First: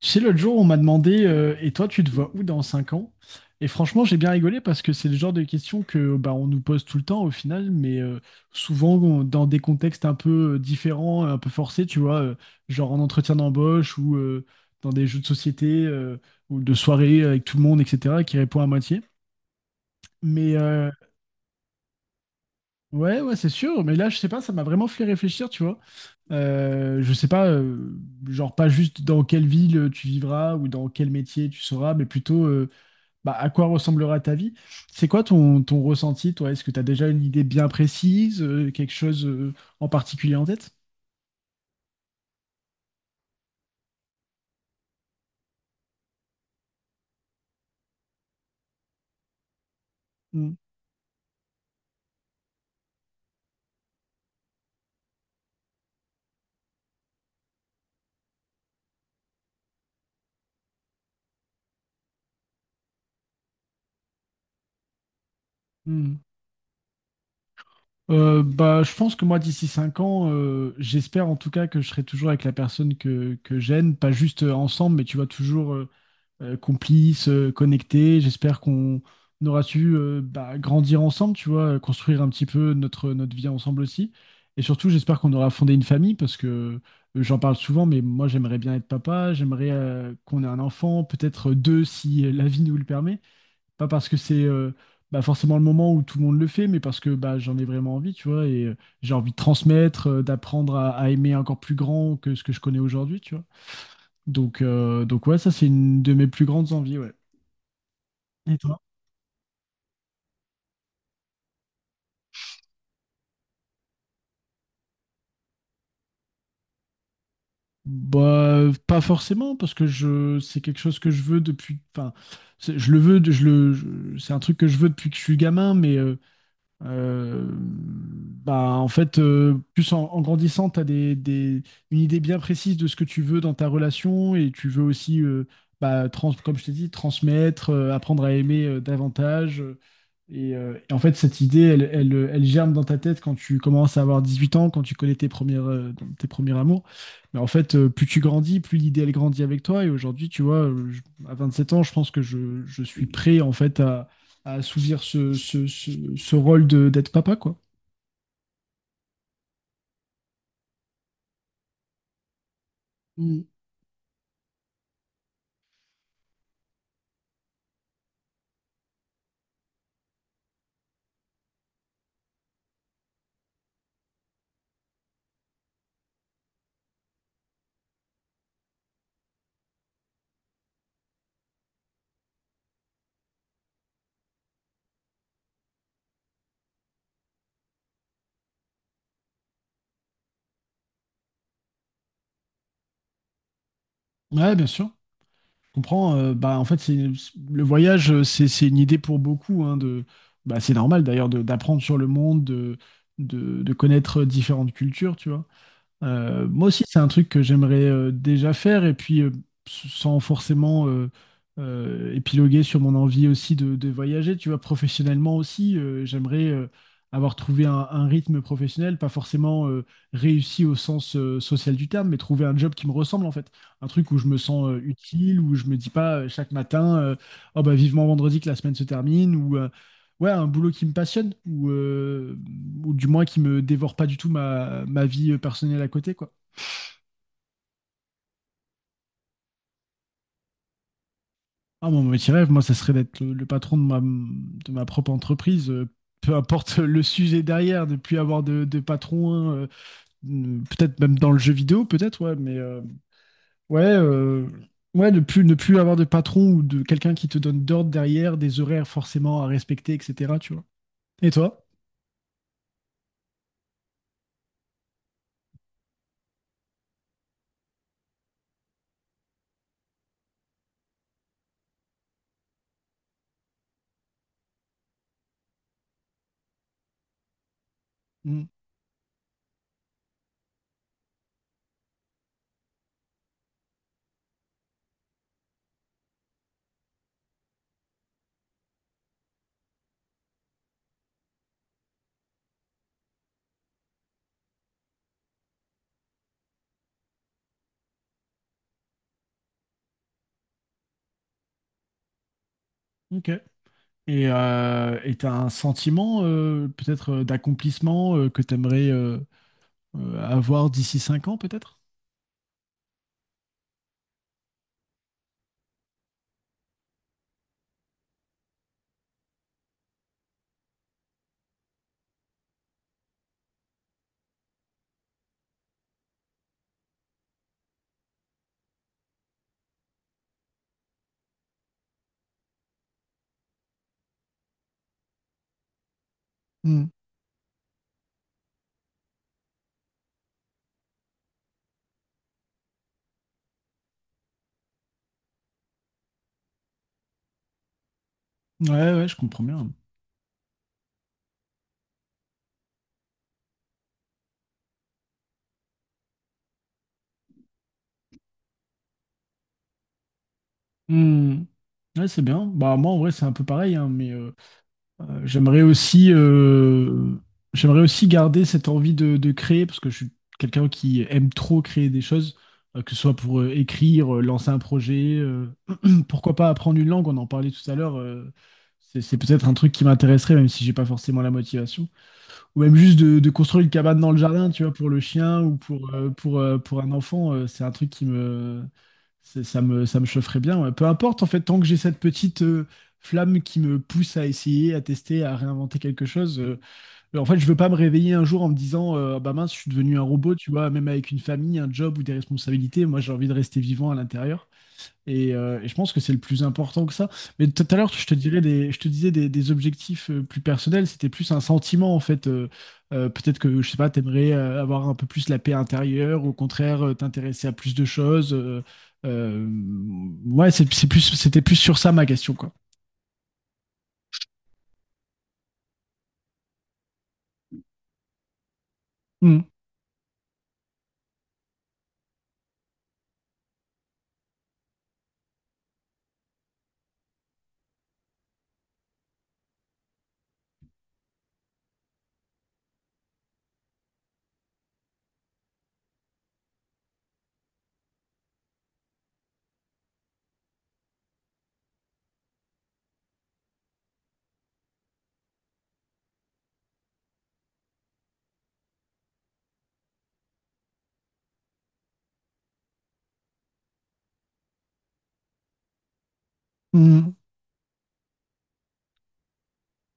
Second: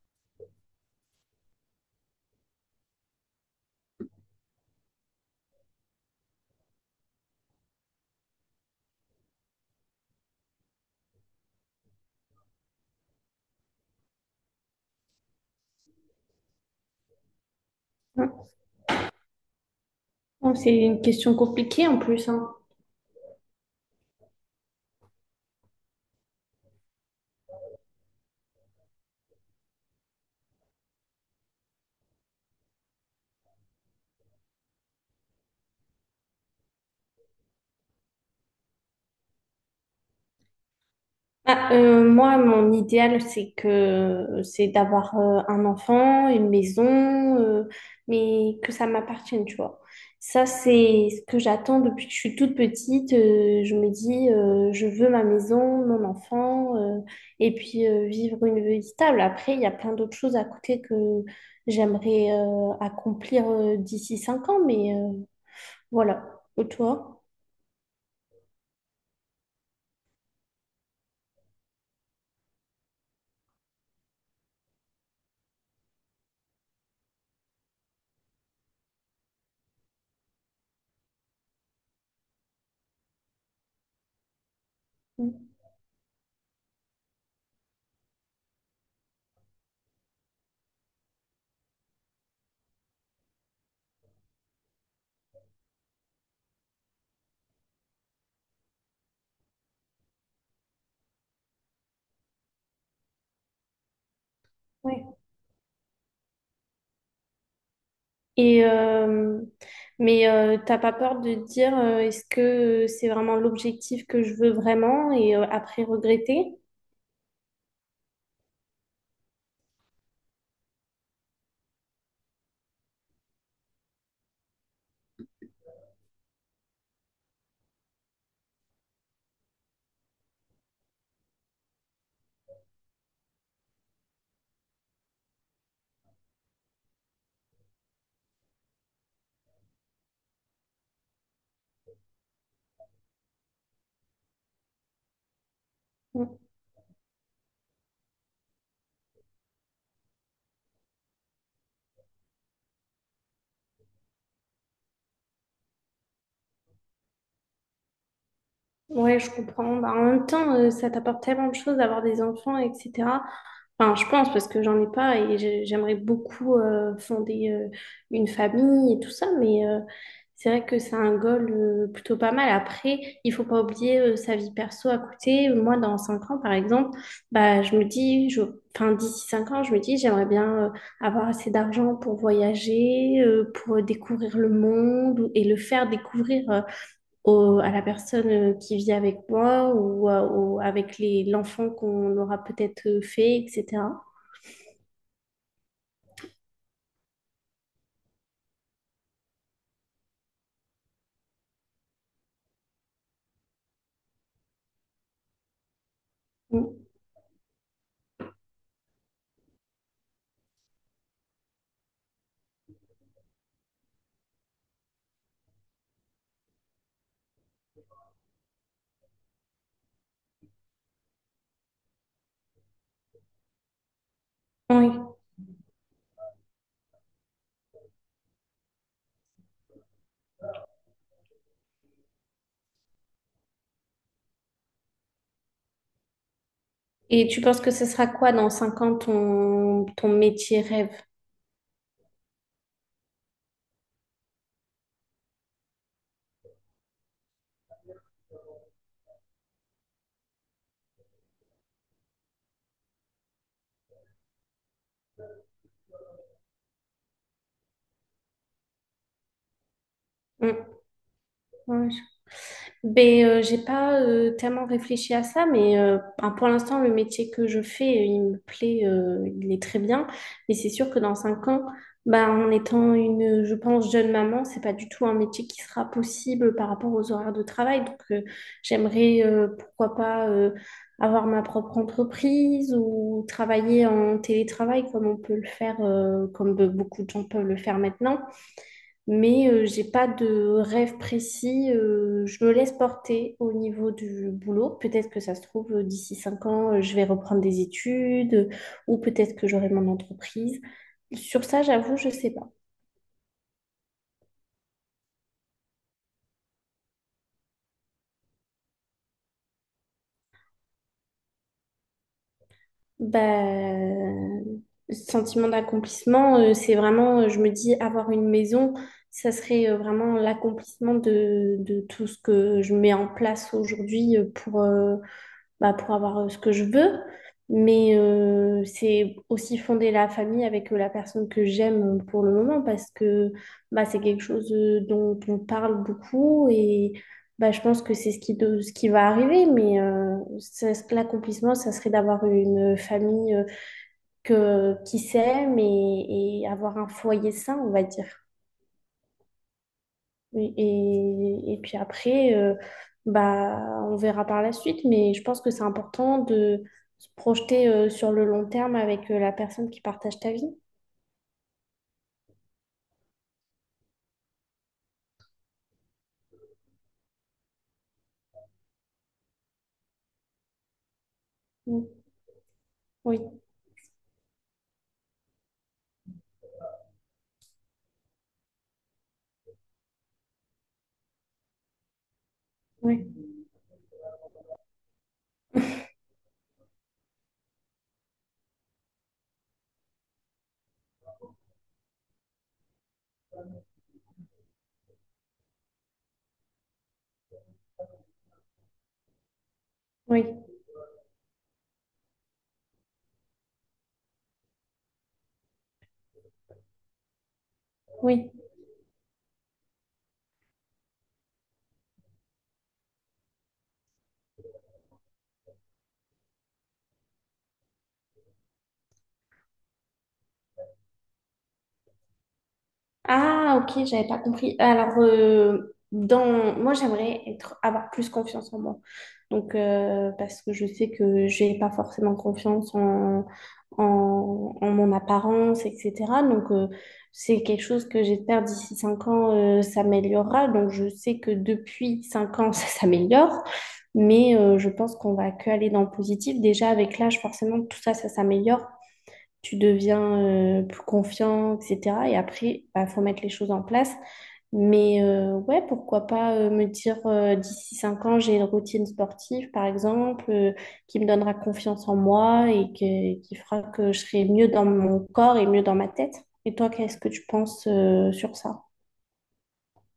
Tu sais, l'autre jour, on m'a demandé Et toi, tu te vois où dans 5 ans? Et franchement, j'ai bien rigolé parce que c'est le genre de questions que bah, on nous pose tout le temps au final, mais souvent dans des contextes un peu différents, un peu forcés, tu vois, genre en entretien d'embauche ou dans des jeux de société ou de soirée avec tout le monde, etc., Non. qui répond à moitié. Mais C'est euh, une question compliquée en plus, hein. Ouais, ouais, c'est sûr, mais là, je sais pas, ça m'a vraiment fait réfléchir, tu vois. Je sais pas, genre pas juste dans quelle ville tu vivras ou dans quel métier tu seras, mais plutôt bah, à quoi ressemblera ta vie. C'est quoi ton ressenti, toi? Est-ce que tu as déjà une idée bien précise, quelque chose en particulier en tête? Ah, moi, mon idéal, c'est d'avoir un enfant, une maison, euh, mais que ça m'appartienne, tu vois. Ça, Mm, c'est ce que j'attends depuis que je suis toute petite. Je me dis, je veux ma maison, mon enfant, et puis vivre une vie stable. Après, il y a plein d'autres choses à côté que j'aimerais accomplir d'ici 5 ans, mais mm. voilà. Et toi? Bah, je pense que moi, d'ici 5 ans, j'espère en tout cas que je serai toujours avec la personne que j'aime, pas juste ensemble, mais tu vois, toujours complices, connectés. J'espère qu'on aura su bah, grandir ensemble, tu vois, construire un petit peu notre vie ensemble aussi. Et surtout, j'espère qu'on aura fondé une famille parce que j'en parle souvent, mais moi, j'aimerais bien être papa, j'aimerais qu'on ait un enfant, peut-être deux si la vie nous le permet. Pas parce que c'est bah, forcément le moment où tout le monde le fait, mais parce que bah, j'en ai vraiment envie, tu vois, et j'ai envie de transmettre, d'apprendre à aimer encore plus grand que ce que je connais aujourd'hui, tu vois. Donc, Oui. euh, donc ouais, ça, c'est une de mes plus grandes envies, ouais. Et Et toi? euh, mais t'as pas peur de te dire est-ce que c'est vraiment l'objectif que je veux vraiment et après regretter? Bah, pas forcément, parce que c'est quelque chose que je veux depuis. Enfin, je le veux, c'est un truc que je veux depuis que je suis gamin, mais bah, en fait, plus en grandissant, tu as une idée bien précise de ce que tu veux dans ta relation et tu veux aussi, bah, comme je t'ai dit, transmettre, apprendre à aimer davantage. Et en fait, cette idée, elle germe dans ta tête quand tu commences à avoir 18 ans, quand tu connais tes premières, tes premiers amours. Mais en fait, plus tu grandis, plus l'idée, elle grandit avec toi. Et aujourd'hui, tu vois, à 27 ans, je pense que je suis prêt, en fait, à assouvir ce rôle d'être papa, quoi. Ouais, je comprends. Bah, en même temps, ça t'apporte tellement de choses d'avoir des enfants, etc. Mm. Enfin, je pense parce que j'en ai pas et j'aimerais beaucoup fonder une famille et tout ça, mais c'est vrai que c'est un goal plutôt pas mal. Après, il faut pas oublier sa vie perso à côté. Moi, dans 5 ans, par exemple, bah, je me dis, enfin, d'ici 5 ans, je me dis, j'aimerais bien avoir assez d'argent pour voyager, pour découvrir le monde et le faire découvrir. Au- à la personne qui vit avec moi ou avec l'enfant qu'on aura peut-être fait, etc. Ouais, bien sûr. Je comprends. Bah, en fait, le voyage, c'est une idée pour beaucoup, hein, bah, c'est normal d'ailleurs d'apprendre sur le monde, de connaître différentes cultures, tu vois. Moi aussi, Mm. c'est un truc que j'aimerais déjà faire, et puis sans forcément épiloguer sur mon envie aussi de voyager, tu vois, professionnellement aussi, j'aimerais avoir trouvé un rythme professionnel, pas forcément réussi au sens social du terme, mais trouver un job qui me ressemble en fait, un truc où je me sens Oui. utile, où je me dis pas chaque matin, oh bah vivement vendredi que la semaine se termine, ouais, un boulot qui me passionne ou du moins qui me dévore pas du tout ma vie personnelle à côté, quoi. Et tu penses que ce sera quoi dans 5 ans ton métier rêve? Ah, mon métier rêve, moi, ça serait d'être le patron de ma propre entreprise, peu importe le sujet derrière, de plus avoir de patron, peut-être même dans le jeu vidéo, peut-être, ouais, mais ouais, ouais, ne plus avoir de patron ou de quelqu'un qui te donne d'ordre derrière, des horaires forcément à respecter, etc., tu Mm. vois. Et toi? Ouais, ben, j'ai pas tellement réfléchi à ça, mais ben, pour l'instant, le métier que je fais, il me plaît, il est très bien. Mais c'est sûr que dans 5 ans, ben, en étant une, je pense, jeune maman, c'est pas du tout un métier qui sera possible par rapport aux horaires de travail. Donc, Mm. j'aimerais, pourquoi pas, avoir ma propre entreprise ou travailler en télétravail comme on peut le faire, comme beaucoup de gens peuvent le faire maintenant. Mais j'ai pas de rêve précis. Je me laisse porter au niveau du boulot. Peut-être que ça se trouve, d'ici 5 ans, je vais reprendre des études ou peut-être que j'aurai mon entreprise. Sur ça, j'avoue, je sais pas. Ok. Et t'as un sentiment peut-être d'accomplissement que t'aimerais avoir d'ici 5 ans peut-être? Bah, sentiment d'accomplissement, c'est vraiment, je me dis, avoir une maison, ça serait vraiment l'accomplissement de tout ce que je mets en place aujourd'hui pour avoir ce que je veux. Mais c'est aussi fonder la famille avec la personne que j'aime pour le moment parce que bah, c'est quelque chose dont on parle beaucoup Mm. et bah, je pense que c'est ce qui va arriver. Mais l'accomplissement, ça serait d'avoir une famille qui s'aime et avoir un foyer sain, on va dire. Ouais, ouais, je comprends bien. Oui. Et puis après, bah, on verra par la suite, mais je pense que c'est important de se projeter sur le long terme avec la personne qui partage ta vie. Mm. Ouais, c'est bien. Bah moi en vrai c'est un peu pareil, hein, mais Euh, J'aimerais aussi, euh, j'aimerais aussi garder cette envie de créer, parce que je suis quelqu'un qui aime trop créer Mm. des choses, que ce soit Oui, pour écrire, lancer un projet, pourquoi pas apprendre une langue, on en parlait tout à l'heure, c'est peut-être un truc qui m'intéresserait, même si j'ai pas forcément la motivation ou même juste oui, de construire une cabane dans le jardin, tu vois, pour le chien ou pour un enfant, c'est un truc qui me, ça me chaufferait bien. Ouais. Peu importe, en fait, tant que j'ai cette petite flamme qui me pousse à essayer, à tester, à réinventer quelque chose, en fait, je veux pas me réveiller un jour en me disant, ah bah mince, je suis devenu un oui, robot, tu vois, même avec une famille, un job ou des responsabilités, moi, j'ai envie de rester vivant à l'intérieur. Et je pense que c'est le plus important que ça. Mais tout à l'heure, oui. Je te disais des objectifs plus personnels. C'était plus un sentiment, en fait. Peut-être que, je sais pas, t'aimerais avoir un peu plus la paix intérieure, ou au contraire, t'intéresser à plus de choses. Euh, ouais, c'était plus sur ça ma question, quoi. Ah, ok, j'avais pas compris. Alors, moi, j'aimerais avoir plus confiance en moi. Mm. Donc, parce que je sais que j'ai pas forcément confiance en mon apparence, etc. Donc, c'est quelque chose que j'espère d'ici 5 ans, s'améliorera. Donc, je sais que depuis 5 ans, ça s'améliore. Mais je pense qu'on va que aller dans le positif. Déjà, avec l'âge, forcément, tout ça, ça s'améliore. Tu deviens plus confiant, etc. Et après, il faut mettre les choses en place. Mais ouais, pourquoi pas me dire d'ici 5 ans, j'ai une routine sportive, par exemple, qui me donnera confiance en moi et qui fera que je serai mieux dans mon corps et mieux dans ma tête. Et toi, qu'est-ce que Mm. tu penses sur ça?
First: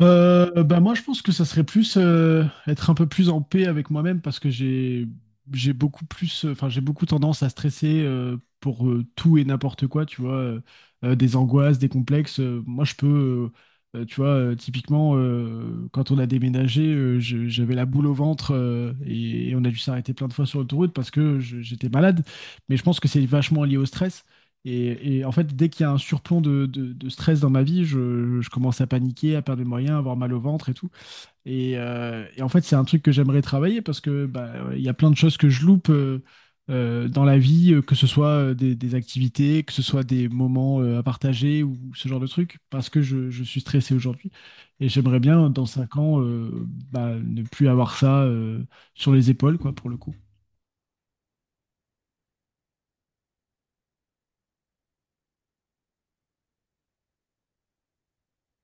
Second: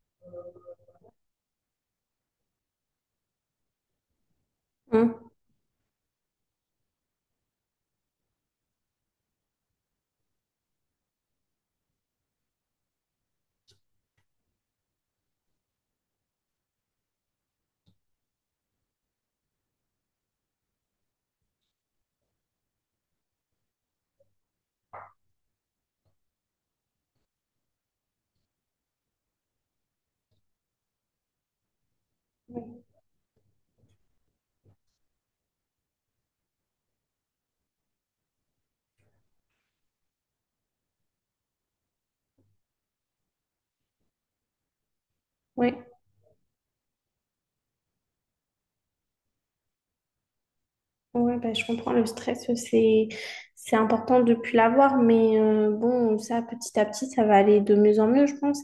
Bah moi, je pense que ça serait plus être un peu plus en paix avec moi-même parce que Hein? Enfin j'ai beaucoup tendance à stresser pour tout et n'importe quoi, tu vois, des angoisses, des complexes. Moi, tu vois, typiquement quand on a déménagé, j'avais la boule au ventre et on a dû s'arrêter plein de fois sur l'autoroute parce que j'étais malade. Mais je pense que c'est vachement lié au stress. Et en fait, dès qu'il y a un surplomb de stress dans ma vie, je commence à paniquer, à perdre mes moyens, à avoir mal au ventre et tout. Et en fait, c'est un truc que j'aimerais travailler parce que bah, il y a plein de choses que je loupe dans la vie, que ce soit des activités, que ce soit des moments à partager ou ce genre de trucs, parce que je suis stressé aujourd'hui. Et j'aimerais bien, dans Oui. 5 ans, bah, ne plus avoir ça sur les épaules, quoi, pour le coup. Ouais, bah, je comprends le stress, c'est important de plus l'avoir, mais bon, ça petit à petit, ça va aller de mieux en mieux, je pense.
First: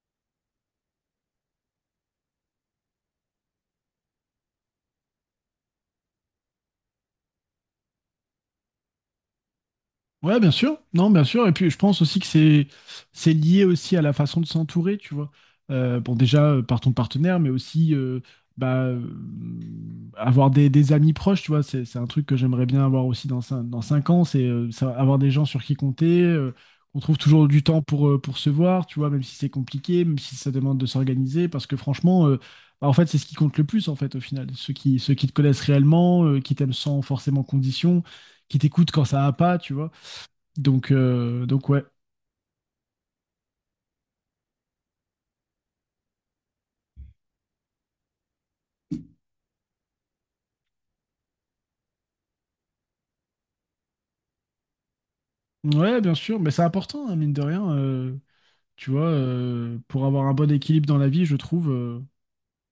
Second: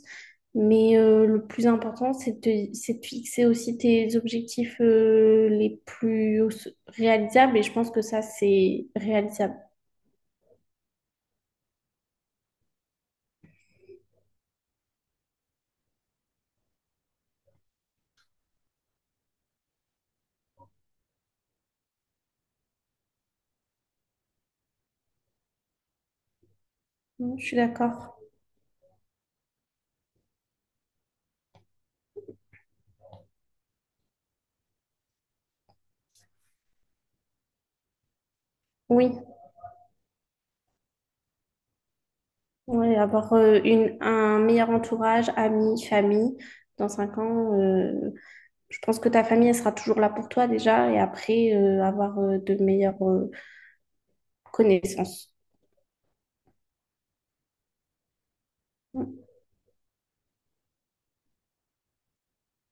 Mais le plus important, c'est de fixer aussi tes objectifs les plus réalisables, et je pense que ça, c'est réalisable. Ouais, bien sûr. Non, bien sûr. Et puis, je pense aussi que c'est lié aussi à la façon de s'entourer, tu vois. Bon, déjà par ton partenaire, mais aussi bah, avoir des amis proches, tu vois. C'est un truc que j'aimerais bien avoir aussi dans dans 5 ans, c'est avoir des gens sur qui compter. On trouve Mm, je toujours suis du temps pour euh, d'accord. pour se voir, tu vois, même si c'est compliqué, même si ça demande de s'organiser, parce que franchement. Bah, en fait, c'est ce qui compte le plus, en fait, au final. Ceux qui te connaissent réellement, qui t'aiment sans forcément condition, qui t'écoutent quand ça Oui, va pas, tu vois. Donc ouais. ouais, avoir un meilleur entourage, amis, famille. Dans cinq ans, je pense que ta famille, elle sera toujours là pour toi déjà, et après, avoir de meilleurs connaissance. Ouais, bien sûr, mais c'est important, hein, mine de rien. Tu vois, pour avoir un bon équilibre dans la vie, je trouve,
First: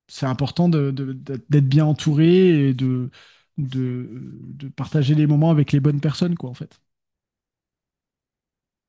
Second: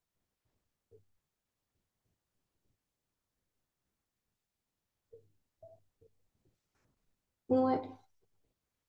c'est important d'être bien entouré et de, de partager les moments avec les bonnes personnes, quoi, en fait. Ouais.